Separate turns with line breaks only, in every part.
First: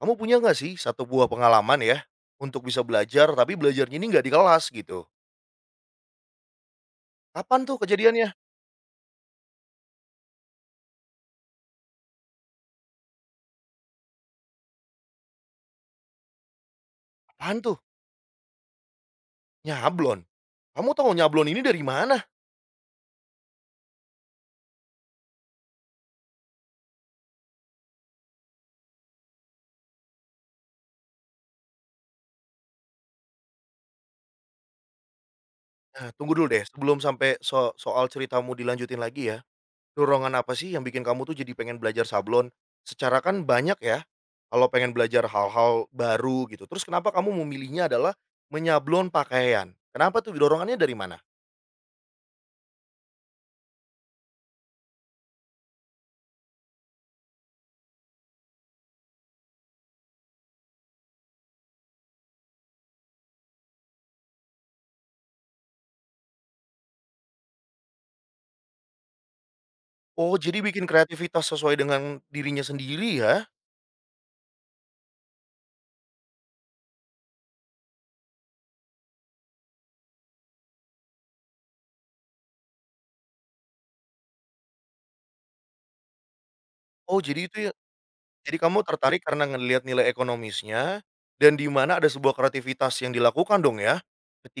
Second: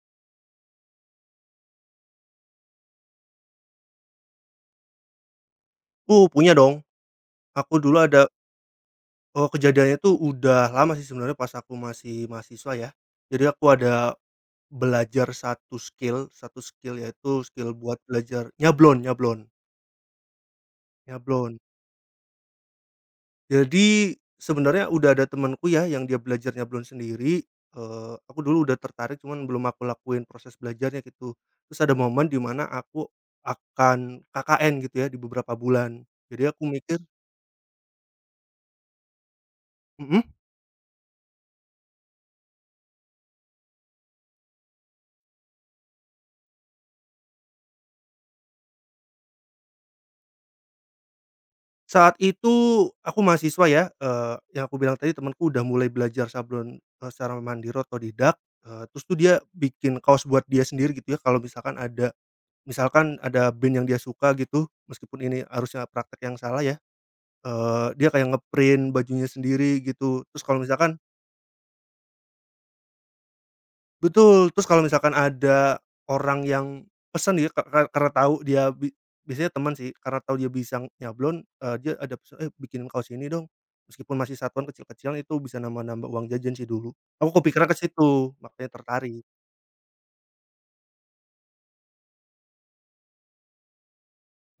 Kamu punya nggak sih satu buah pengalaman ya, untuk bisa belajar tapi belajarnya ini nggak di kelas gitu?
Punya dong.
Kapan
Aku
tuh
dulu
kejadiannya?
ada eee, Kejadiannya tuh udah lama sih sebenarnya pas aku masih mahasiswa ya. Jadi aku ada belajar satu skill yaitu
Apaan
skill
tuh?
buat belajar nyablon nyablon
Nyablon? Kamu tahu nyablon
nyablon.
ini dari mana?
Jadi sebenarnya udah ada temanku ya yang dia belajar nyablon sendiri. Aku dulu udah tertarik cuman belum aku lakuin proses belajarnya gitu. Terus ada momen di mana aku akan KKN gitu ya di beberapa bulan.
Nah, tunggu
Jadi
dulu
aku
deh
mikir.
sebelum sampai soal ceritamu dilanjutin lagi ya.
Mhm?
Dorongan apa sih yang bikin kamu tuh jadi pengen belajar sablon? Secara kan banyak ya, kalau pengen belajar hal-hal baru gitu. Terus kenapa kamu memilihnya adalah menyablon pakaian? Kenapa tuh dorongannya dari mana?
Saat itu aku mahasiswa ya, yang aku bilang tadi temanku udah mulai belajar sablon, secara mandiri otodidak. Terus tuh dia bikin kaos buat dia sendiri gitu ya kalau misalkan ada band yang dia suka gitu, meskipun ini harusnya praktek yang salah ya. Dia kayak ngeprint bajunya sendiri gitu.
Oh,
Terus
jadi
kalau
bikin
misalkan
kreativitas sesuai dengan dirinya sendiri ya?
Betul, terus kalau misalkan ada orang yang pesan ya, ka ka karena tahu dia biasanya teman sih, karena tahu dia bisa nyablon. Dia ada pesen, "Eh, bikinin kaos ini dong." Meskipun masih satuan kecil-kecilan itu bisa nambah-nambah uang jajan sih dulu.
Oh,
Aku
jadi
kepikiran
itu ya
ke situ,
Jadi
makanya
kamu tertarik
tertarik.
karena ngelihat nilai ekonomisnya dan di mana ada sebuah kreativitas yang dilakukan dong ya,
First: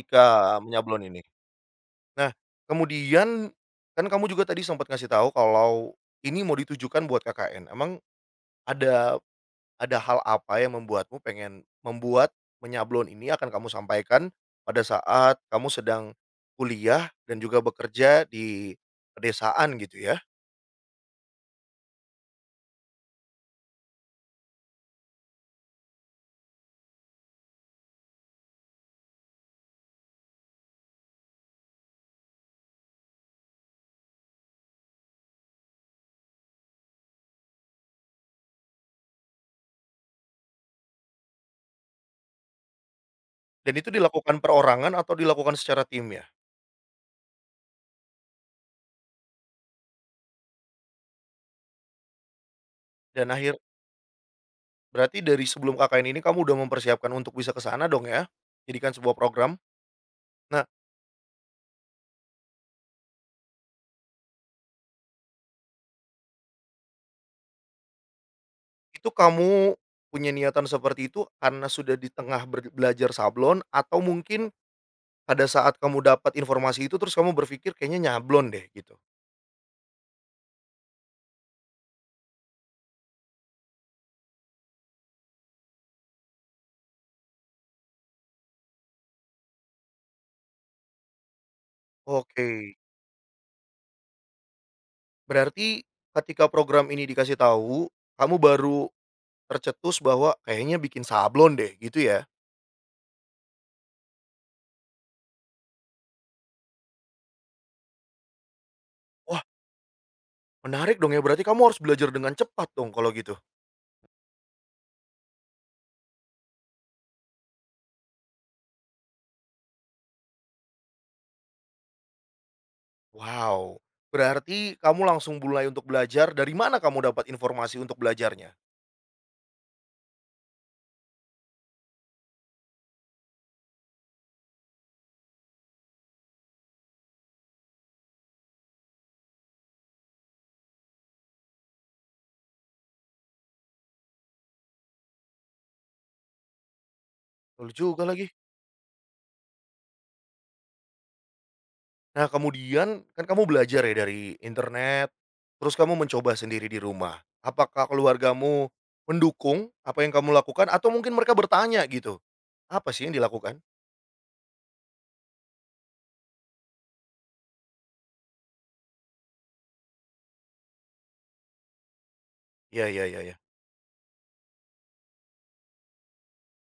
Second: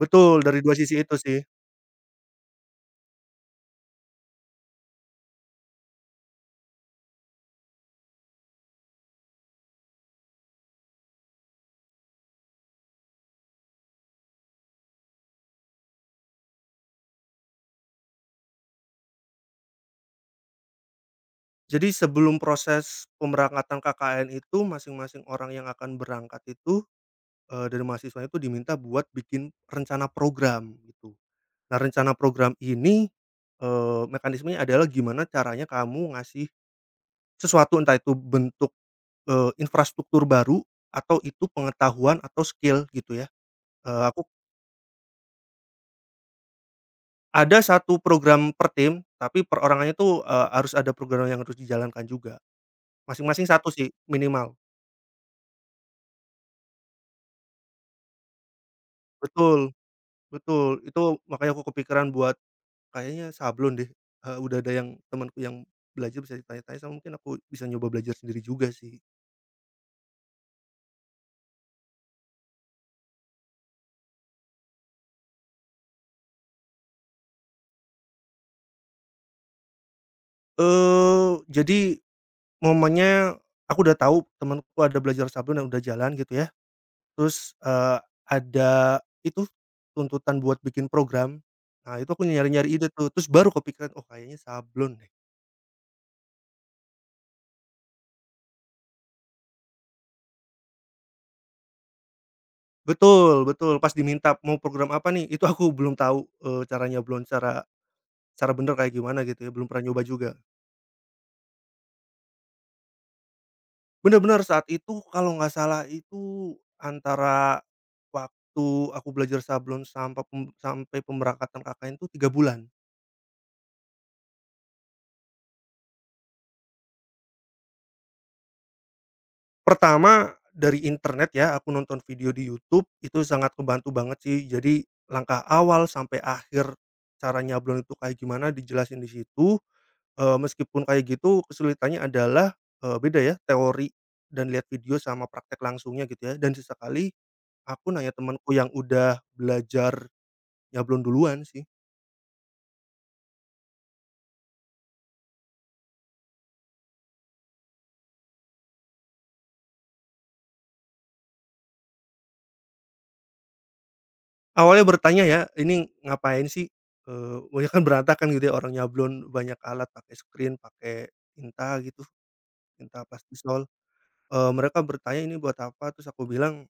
Betul, dari dua sisi
menyablon
itu
ini.
sih.
Nah, kemudian kan kamu juga tadi sempat ngasih tahu kalau ini mau ditujukan buat KKN. Emang ada ada hal apa yang membuatmu pengen menyablon ini akan kamu sampaikan pada saat kamu sedang kuliah dan juga bekerja di pedesaan gitu ya?
Jadi sebelum proses pemberangkatan KKN itu masing-masing orang yang akan berangkat itu, dari mahasiswa itu diminta buat bikin rencana program gitu. Nah, rencana program ini, mekanismenya adalah gimana caranya kamu ngasih sesuatu, entah itu bentuk, infrastruktur baru atau itu pengetahuan atau skill gitu ya.
Dan itu
Aku
dilakukan perorangan atau dilakukan secara tim ya?
ada satu program per tim, tapi perorangannya tuh, harus ada program yang harus dijalankan juga.
Dan
Masing-masing
akhir
satu sih minimal.
Berarti dari sebelum Kakak ini kamu udah mempersiapkan untuk bisa ke sana dong ya? Jadikan sebuah program.
Betul
Nah,
betul, itu makanya aku kepikiran buat kayaknya sablon deh. Udah ada yang temanku yang belajar bisa ditanya-tanya sama mungkin aku bisa nyoba belajar sendiri juga sih.
itu kamu punya niatan seperti itu karena sudah di tengah belajar sablon atau mungkin pada saat kamu dapat informasi itu terus kamu berpikir kayaknya nyablon deh gitu?
Eh jadi Momennya, aku udah tahu temanku ada belajar sablon dan udah jalan gitu ya. Terus, eee, ada itu Tuntutan buat bikin program. Nah, itu aku
Oke,
nyari-nyari ide tuh, terus baru kepikiran, "Oh, kayaknya sablon deh."
berarti ketika program ini dikasih tahu, kamu baru tercetus bahwa kayaknya bikin sablon deh gitu ya?
Betul betul, pas diminta mau program apa nih, itu aku belum tahu, cara nyablon secara secara bener kayak gimana
Wah,
gitu ya, belum pernah nyoba juga.
menarik dong ya, berarti kamu harus belajar dengan cepat dong kalau gitu?
Bener-bener saat itu kalau nggak salah itu antara waktu aku belajar sablon sampai pemberangkatan KKN tuh 3 bulan.
Wow, berarti kamu langsung mulai untuk belajar. Dari mana kamu dapat informasi untuk belajarnya?
Pertama, dari internet ya, aku nonton video di YouTube, itu sangat kebantu banget sih. Jadi, langkah awal sampai akhir cara nyablon itu kayak gimana dijelasin di situ. Meskipun kayak gitu kesulitannya adalah, beda ya teori dan lihat video sama praktek langsungnya gitu ya, dan sesekali
Betul
aku
juga
nanya
lagi.
temanku yang udah belajar nyablon duluan sih.
Nah kemudian, kan kamu belajar ya dari internet, terus kamu mencoba sendiri di rumah. Apakah keluargamu mendukung apa yang kamu lakukan atau mungkin mereka bertanya gitu, "Apa sih yang dilakukan?"
Awalnya bertanya ya, "Ini ngapain sih?" Eh, banyak kan berantakan gitu ya orang nyablon, banyak alat, pakai screen, pakai tinta gitu.
Ya
Minta
ya ya
pasti
ya,
soal, mereka bertanya, "Ini buat apa?" Terus aku bilang,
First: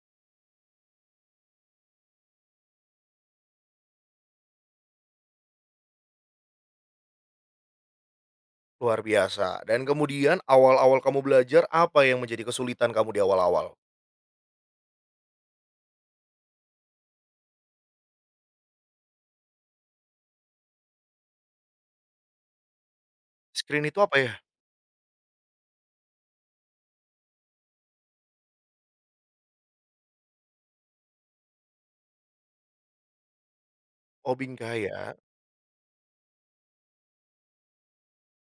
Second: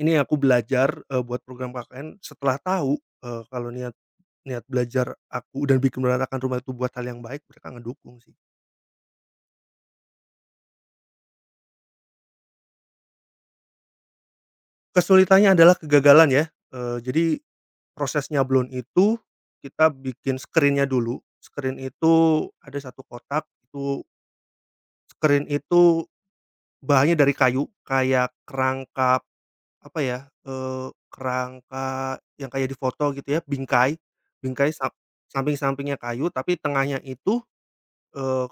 "Ini aku belajar, buat program KKN setelah tahu, kalau niat niat belajar aku dan bikin meratakan rumah itu buat hal yang baik," mereka ngedukung sih.
luar biasa. Dan kemudian awal-awal kamu belajar, apa yang menjadi kesulitan kamu di awal-awal?
Kesulitannya adalah kegagalan ya. Eee, jadi Proses nyablon itu kita bikin screen dulu. Screen itu ada satu kotak,
Screen itu
itu
apa ya?
screen itu bahannya dari kayu, kayak kerangka. Apa ya, kerangka yang kayak di foto gitu ya, bingkai.
Oh,
Bingkai
bingkai
sa
ya,
Samping-sampingnya kayu, tapi tengahnya itu, eee,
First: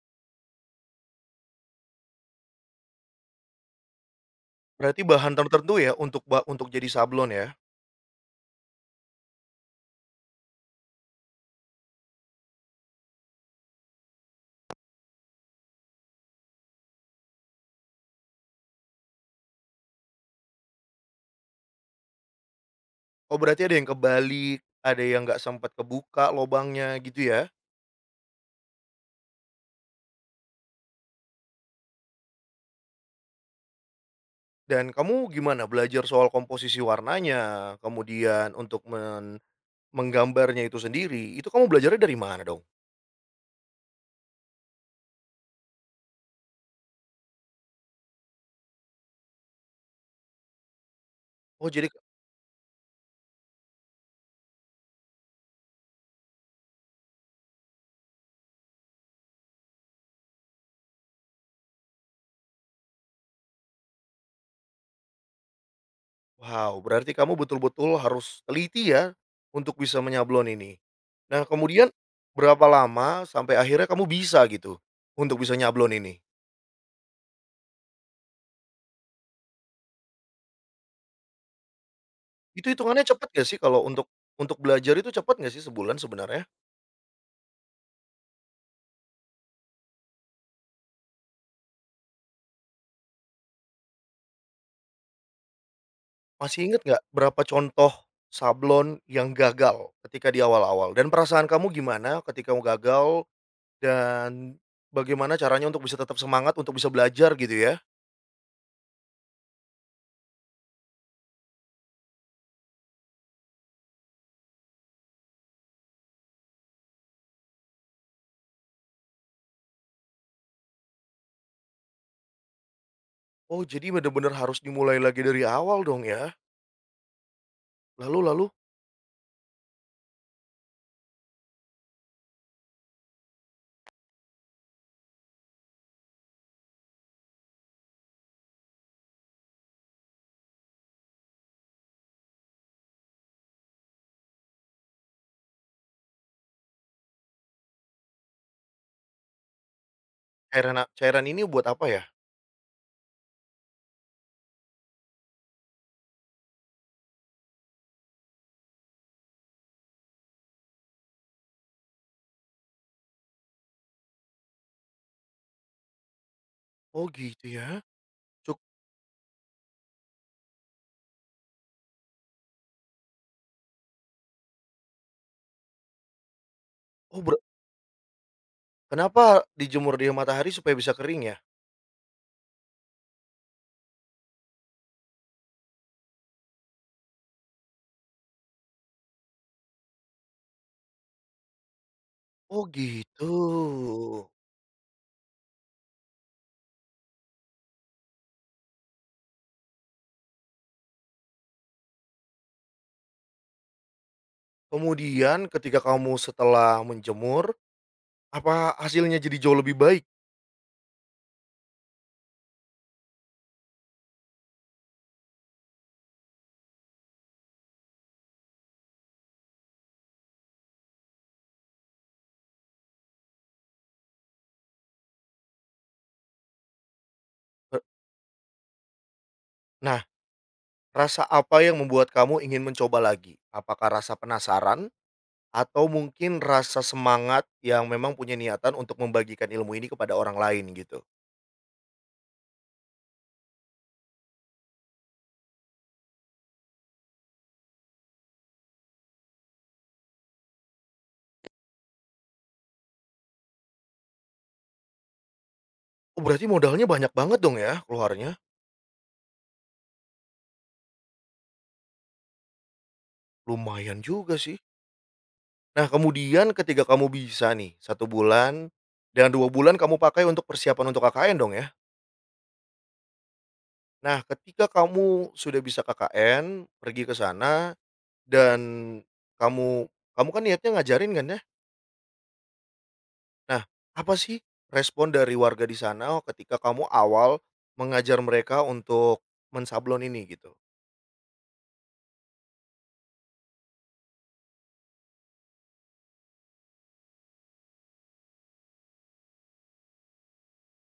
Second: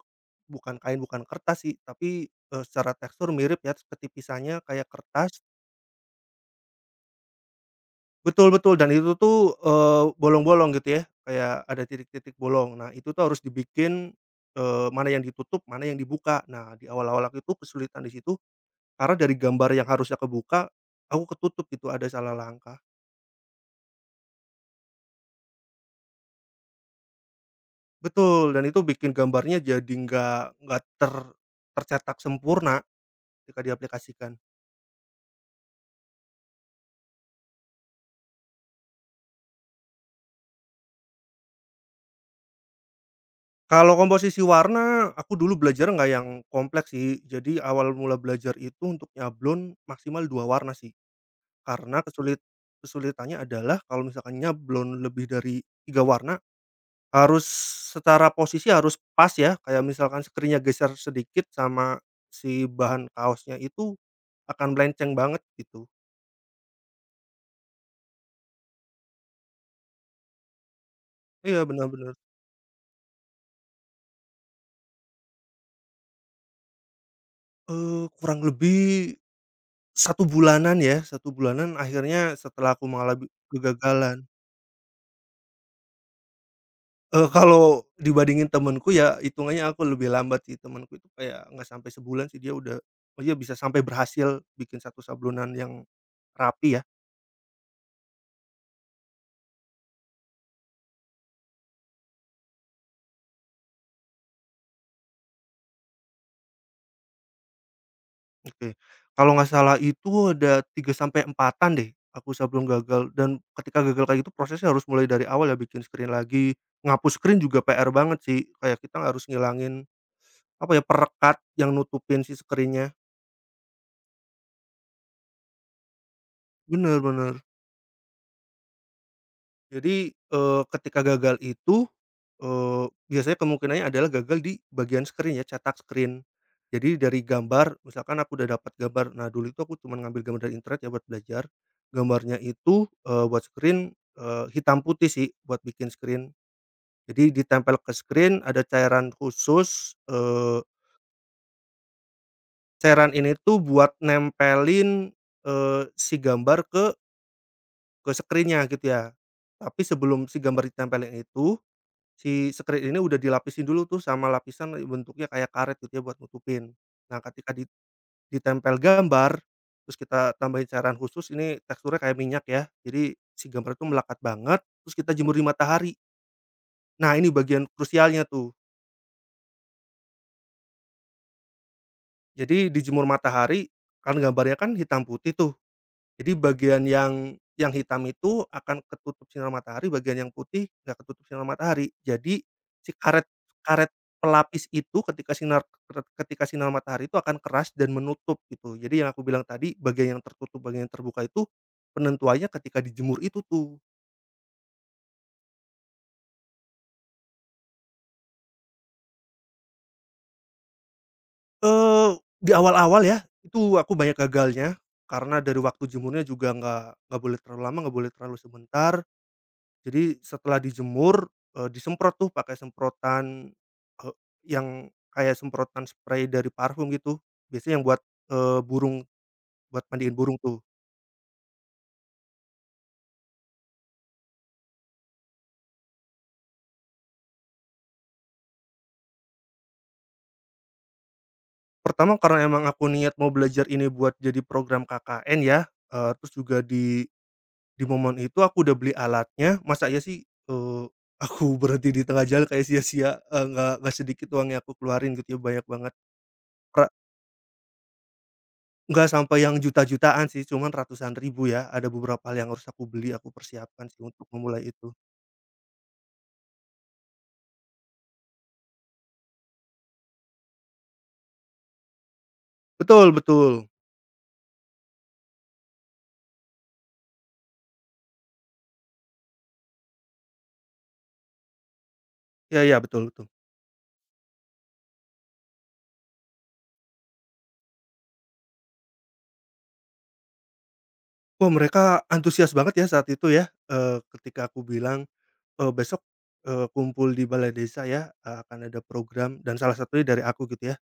bukan kain, bukan kertas sih, tapi, secara tekstur mirip ya, ketipisannya kayak
berarti bahan
kertas.
tertentu ya untuk untuk jadi sablon ya?
Betul betul, dan itu tuh, bolong-bolong gitu ya, kayak ada titik-titik bolong. Nah, itu tuh harus dibikin, mana yang ditutup, mana yang dibuka. Nah, di awal-awal aku itu kesulitan di situ, karena dari gambar yang harusnya kebuka, aku ketutup gitu, ada salah langkah.
Oh berarti ada yang kebalik, ada yang nggak sempat kebuka lobangnya gitu ya?
Betul, dan itu bikin gambarnya jadi nggak tercetak sempurna ketika diaplikasikan.
Dan kamu gimana belajar soal komposisi warnanya, kemudian untuk menggambarnya itu sendiri, itu kamu belajarnya dari mana dong?
Kalau komposisi warna, aku dulu belajar nggak yang kompleks sih. Jadi awal mula belajar itu untuk nyablon maksimal 2 warna sih.
Oh jadi
Karena kesulit Kesulitannya adalah kalau misalkan nyablon lebih dari 3 warna, harus secara posisi harus pas ya, kayak misalkan sekirinya geser sedikit sama si bahan kaosnya itu akan melenceng banget gitu.
wow berarti kamu betul-betul harus teliti ya untuk bisa menyablon ini. Nah
Iya,
kemudian
benar-benar.
berapa lama sampai akhirnya kamu bisa gitu untuk bisa nyablon ini?
Kurang lebih satu bulanan ya, satu bulanan akhirnya
Itu
setelah aku
hitungannya
mengalami
cepat nggak sih kalau
kegagalan.
untuk belajar itu cepat nggak sih sebulan sebenarnya?
Kalau dibandingin temenku ya hitungannya aku lebih lambat sih, temenku itu kayak nggak sampai sebulan sih dia udah, oh iya, bisa sampai berhasil bikin satu sablonan yang
Masih
rapi ya.
inget nggak berapa contoh sablon yang gagal ketika di awal-awal, dan perasaan kamu gimana ketika kamu gagal dan bagaimana caranya untuk bisa tetap semangat untuk bisa belajar gitu ya?
Oke. Kalau nggak salah itu ada 3 sampai empatan deh aku sablon gagal dan ketika gagal kayak gitu prosesnya harus mulai dari awal ya, bikin screen lagi, ngapus screen juga PR banget sih, kayak kita harus ngilangin. Apa ya, perekat yang nutupin si screen-nya.
Oh jadi bener-bener harus dimulai lagi dari awal dong ya?
Bener bener.
Lalu lalu
Ketika gagal itu, eee, biasanya kemungkinannya adalah gagal di bagian screen ya, cetak screen. Jadi dari gambar, misalkan aku udah dapat gambar. Nah, dulu itu aku cuman ngambil gambar dari internet ya buat belajar. Gambarnya itu, buat screen, hitam putih sih buat bikin screen. Jadi ditempel ke screen, ada cairan khusus.
cairan cairan ini buat apa ya?
Cairan ini tuh buat nempelin, si gambar ke screen-nya gitu ya. Tapi sebelum si gambar ditempelin itu, si screen ini udah dilapisin dulu tuh sama lapisan bentuknya kayak karet gitu ya buat nutupin.
Oh
Nah
gitu
ketika di
ya? Cuk
Ditempel gambar, terus kita tambahin cairan khusus ini teksturnya kayak minyak ya. Jadi si gambar itu melekat banget, terus kita jemur di matahari. Nah
oh
ini
ber
bagian krusialnya tuh.
Kenapa dijemur di matahari supaya bisa kering ya?
Jadi dijemur matahari, kan gambarnya kan hitam putih tuh. Jadi bagian yang hitam itu akan ketutup sinar matahari, bagian yang putih nggak ketutup sinar matahari. Jadi
Oh
si karet
gitu.
karet pelapis itu ketika sinar matahari itu akan keras dan menutup gitu. Jadi yang aku bilang tadi bagian yang tertutup, bagian yang terbuka itu penentuannya ketika dijemur itu tuh.
Kemudian ketika kamu setelah menjemur, apa hasilnya jadi jauh lebih baik?
Eee, di awal-awal ya, itu aku banyak gagalnya, karena dari waktu jemurnya juga nggak boleh terlalu lama, nggak boleh terlalu sebentar. Jadi setelah dijemur, disemprot tuh pakai semprotan, eee, yang kayak semprotan spray dari parfum gitu,
E
biasanya yang buat, burung, buat
nah
mandiin burung tuh.
Rasa apa yang membuat kamu ingin mencoba lagi? Apakah rasa penasaran atau mungkin rasa semangat yang memang punya niatan untuk membagikan ilmu ini kepada orang lain gitu?
Pertama karena emang aku niat mau belajar ini buat jadi program KKN ya. Eee, terus juga Di momen itu aku udah beli alatnya, masa ya sih, aku berhenti di tengah jalan kayak sia-sia. Nggak sedikit uang yang aku keluarin gitu ya, banyak banget.
Oh berarti modalnya
Pra
banyak banget dong ya keluarnya?
Nggak sampai yang juta-jutaan sih, cuman ratusan ribu ya, ada beberapa hal yang harus aku beli, aku persiapkan
Lumayan
sih untuk
juga sih.
memulai itu.
Nah kemudian ketika kamu bisa nih satu bulan, dan 2 bulan kamu pakai untuk persiapan untuk KKN dong ya?
Betul betul,
Nah ketika kamu sudah bisa KKN, pergi ke sana dan kamu kamu kan niatnya ngajarin kan ya?
iya iya, betul betul.
Nah, apa sih respon dari warga di sana ketika kamu awal mengajar mereka untuk mensablon ini gitu?
Wah, mereka antusias banget ya saat itu ya. Ketika aku bilang, "Besok, kumpul di balai desa ya, akan ada program," dan salah satunya dari aku gitu ya,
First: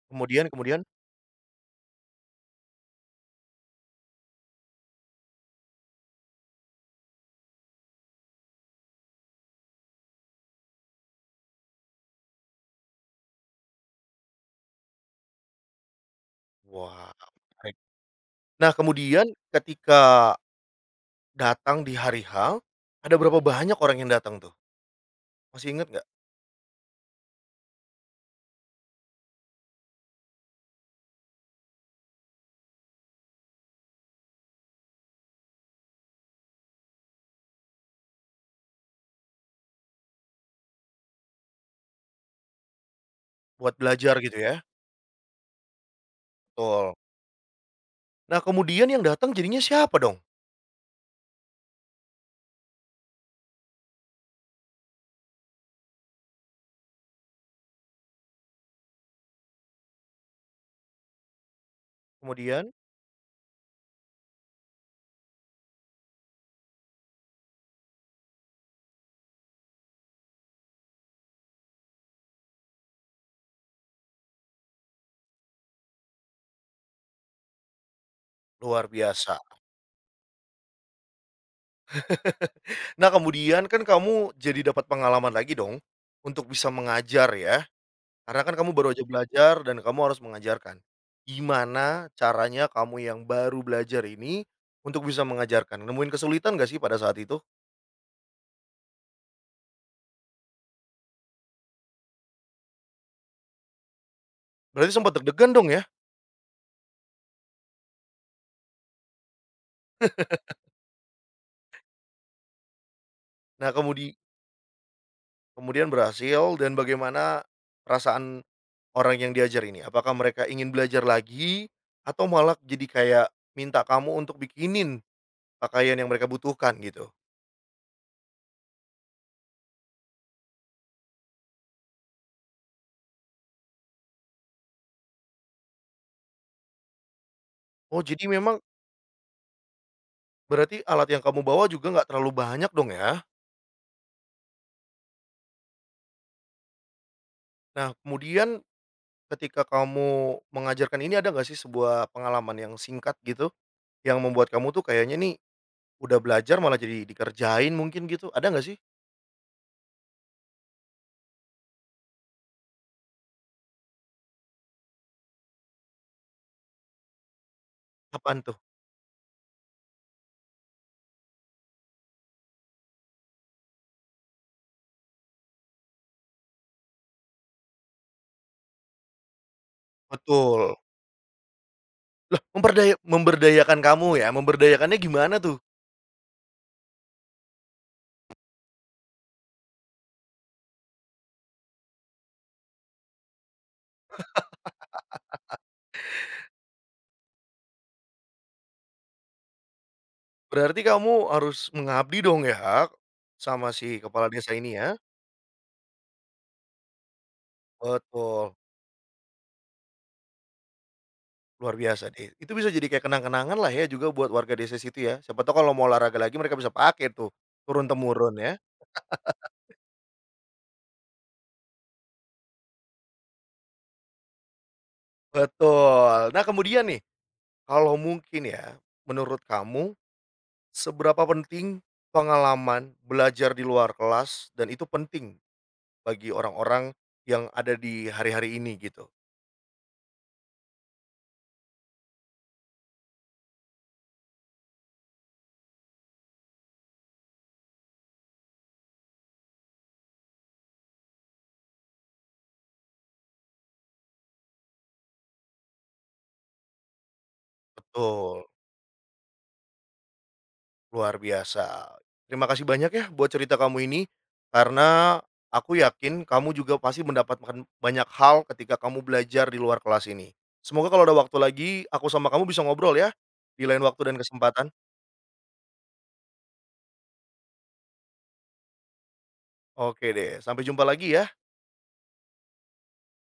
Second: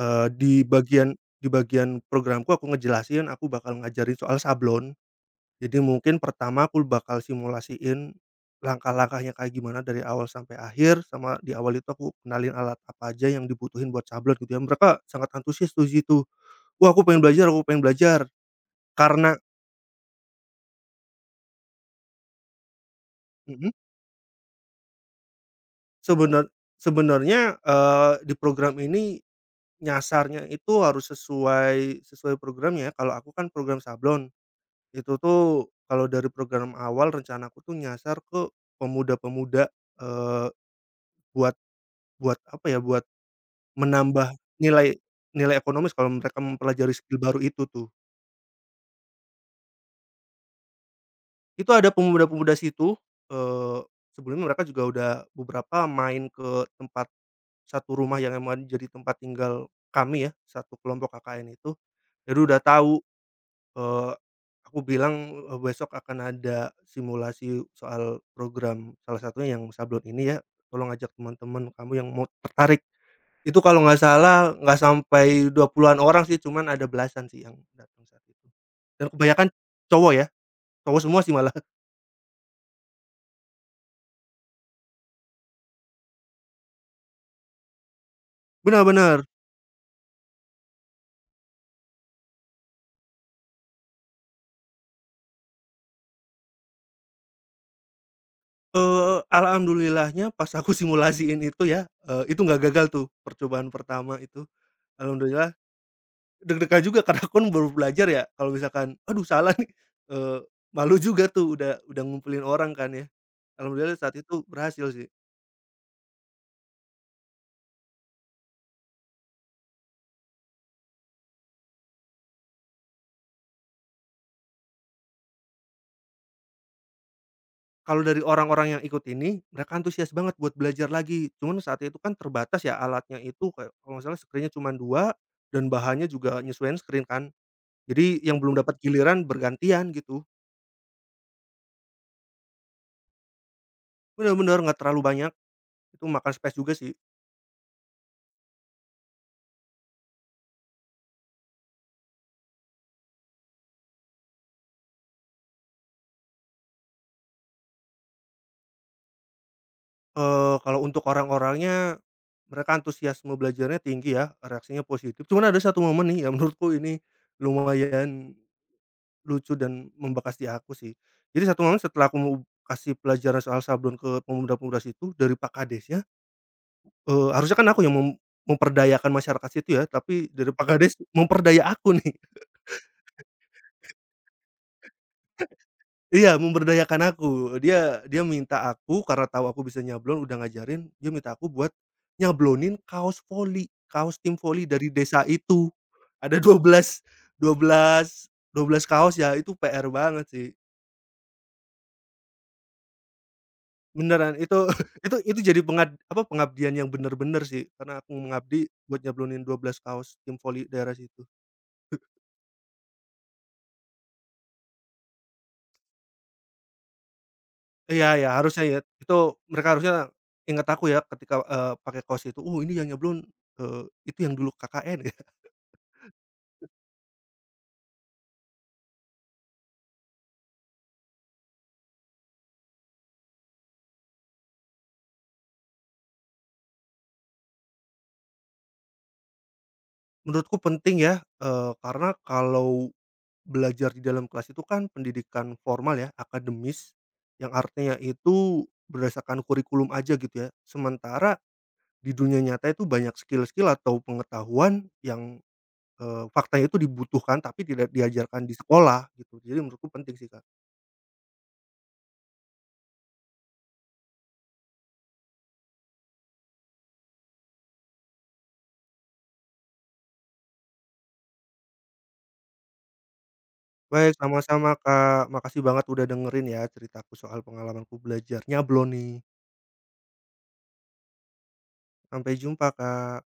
eee,
Kemudian kemudian?
di bagian programku aku ngejelasin aku bakal ngajarin soal sablon. Jadi mungkin pertama aku bakal simulasiin langkah-langkahnya kayak gimana dari awal sampai akhir, sama di awal itu aku kenalin alat apa aja yang dibutuhin buat sablon gitu ya. Mereka sangat antusias tuh di situ, "Wah aku
Wah,
pengen belajar aku
baik.
pengen belajar."
Nah kemudian
Karena
ketika datang di hari H, ada berapa
mhm,
banyak orang yang datang tuh? Masih inget nggak?
sebenar Sebenarnya, di program ini nyasarnya itu harus sesuai sesuai programnya. Ya, kalau aku kan program sablon, itu tuh kalau dari program awal rencanaku tuh nyasar ke pemuda-pemuda. Eee, buat buat apa ya, buat
Buat belajar
menambah
gitu ya?
nilai nilai ekonomis kalau mereka mempelajari
Betul.
skill baru itu tuh.
Nah kemudian yang datang jadinya siapa dong?
Itu ada pemuda-pemuda situ. eee, Sebelumnya mereka juga udah beberapa main ke tempat satu rumah yang emang jadi tempat tinggal kami ya, satu kelompok KKN itu. Jadi udah
Kemudian?
tahu, eee, aku bilang, besok akan ada simulasi soal program salah satunya yang sablon ini ya, tolong ajak teman-teman kamu yang mau tertarik. Itu kalau nggak salah nggak sampai 20-an orang sih, cuman ada belasan sih yang datang saat itu,
Luar
dan
biasa.
kebanyakan cowok ya, cowok semua sih malah.
Nah kemudian kan kamu jadi dapat pengalaman lagi dong, untuk bisa mengajar ya? Karena kan kamu
Bener
baru aja
bener.
belajar dan kamu harus mengajarkan. Gimana caranya kamu yang baru belajar ini untuk bisa mengajarkan? Nemuin kesulitan nggak sih pada saat itu?
Alhamdulillahnya pas aku simulasiin itu ya, itu nggak gagal tuh percobaan pertama itu.
Berarti sempat deg-degan
Alhamdulillah
dong ya?
deg-degan juga karena aku kan baru belajar ya, kalau misalkan, "Aduh salah nih," eee, malu juga tuh udah ngumpulin orang kan ya.
Nah,
Alhamdulillah saat itu berhasil sih.
kemudian berhasil, dan bagaimana perasaan orang yang diajar ini? Apakah mereka ingin belajar lagi atau malah jadi kayak minta kamu untuk bikinin pakaian yang mereka butuhkan gitu?
Kalau dari orang-orang yang ikut ini, mereka antusias banget buat belajar lagi. Cuman saat itu kan terbatas ya alatnya itu kayak kalau nggak salah screen-nya cuman 2 dan bahannya juga nyesuaiin screen kan.
Oh,
Jadi
jadi
yang belum
memang
dapat giliran bergantian gitu.
berarti alat yang kamu bawa juga nggak terlalu banyak dong ya?
Bener-bener nggak terlalu banyak, itu makan space juga sih.
Nah, kemudian ketika kamu mengajarkan ini ada nggak sih sebuah pengalaman yang singkat gitu, yang membuat kamu tuh kayaknya nih udah belajar malah jadi dikerjain mungkin gitu, ada nggak sih?
Kalau untuk orang-orangnya, mereka antusiasme belajarnya tinggi ya, reaksinya positif. Cuman ada satu momen nih yang menurutku ini lumayan
Apaan tuh?
lucu dan membekas di aku sih. Jadi satu momen setelah aku mau kasih pelajaran soal sablon ke pemuda-pemuda situ dari Pak Kadesnya, harusnya kan aku yang memperdayakan masyarakat situ ya, tapi dari Pak
Betul.
Kades memperdaya aku nih.
Lah, memberdayakan kamu ya, memberdayakannya gimana tuh?
Iya, memberdayakan aku. Dia Dia minta aku karena tahu aku bisa nyablon, udah ngajarin, dia minta aku buat nyablonin kaos voli, kaos tim voli dari desa itu. Ada dua dua belas dua belas dua belas kaos ya, itu PR banget sih.
Berarti kamu harus mengabdi dong ya, sama si kepala
Beneran
desa
itu
ini ya?
itu jadi pengabdian yang bener-bener sih, karena aku
Betul,
mengabdi buat nyeblunin 12 kaos tim voli daerah situ.
luar biasa deh. Itu bisa jadi kayak kenang-kenangan lah ya juga buat warga desa situ ya, siapa tahu kalau mau olahraga lagi mereka bisa pakai tuh,
Iya iya,
turun-temurun ya.
harusnya ya, mereka harusnya ingat aku ya ketika, pakai kaos itu, "Oh ini yang nyeblon, eee, itu yang dulu KKN ya."
Betul. Nah kemudian nih, kalau mungkin ya, menurut kamu seberapa penting pengalaman belajar di luar kelas, dan itu penting bagi orang-orang yang ada di hari-hari ini gitu?
Menurutku penting ya, karena kalau belajar di dalam kelas itu kan pendidikan formal ya, akademis, yang artinya itu berdasarkan kurikulum aja gitu ya, sementara di dunia nyata itu banyak skill-skill atau pengetahuan yang. Faktanya itu dibutuhkan tapi tidak diajarkan
Betul,
di sekolah gitu, jadi menurutku penting sih, Kak.
luar biasa. Terima kasih banyak ya buat cerita kamu ini, karena aku yakin kamu juga pasti mendapatkan banyak hal ketika kamu belajar di luar kelas ini. Semoga kalau ada waktu lagi aku sama kamu bisa ngobrol ya di lain
Baik,
waktu dan kesempatan.
sama-sama, Kak. Makasih banget udah dengerin ya ceritaku soal pengalamanku belajar nyablon nih.
Oke deh, sampai jumpa lagi ya.
Sampai jumpa, Kak.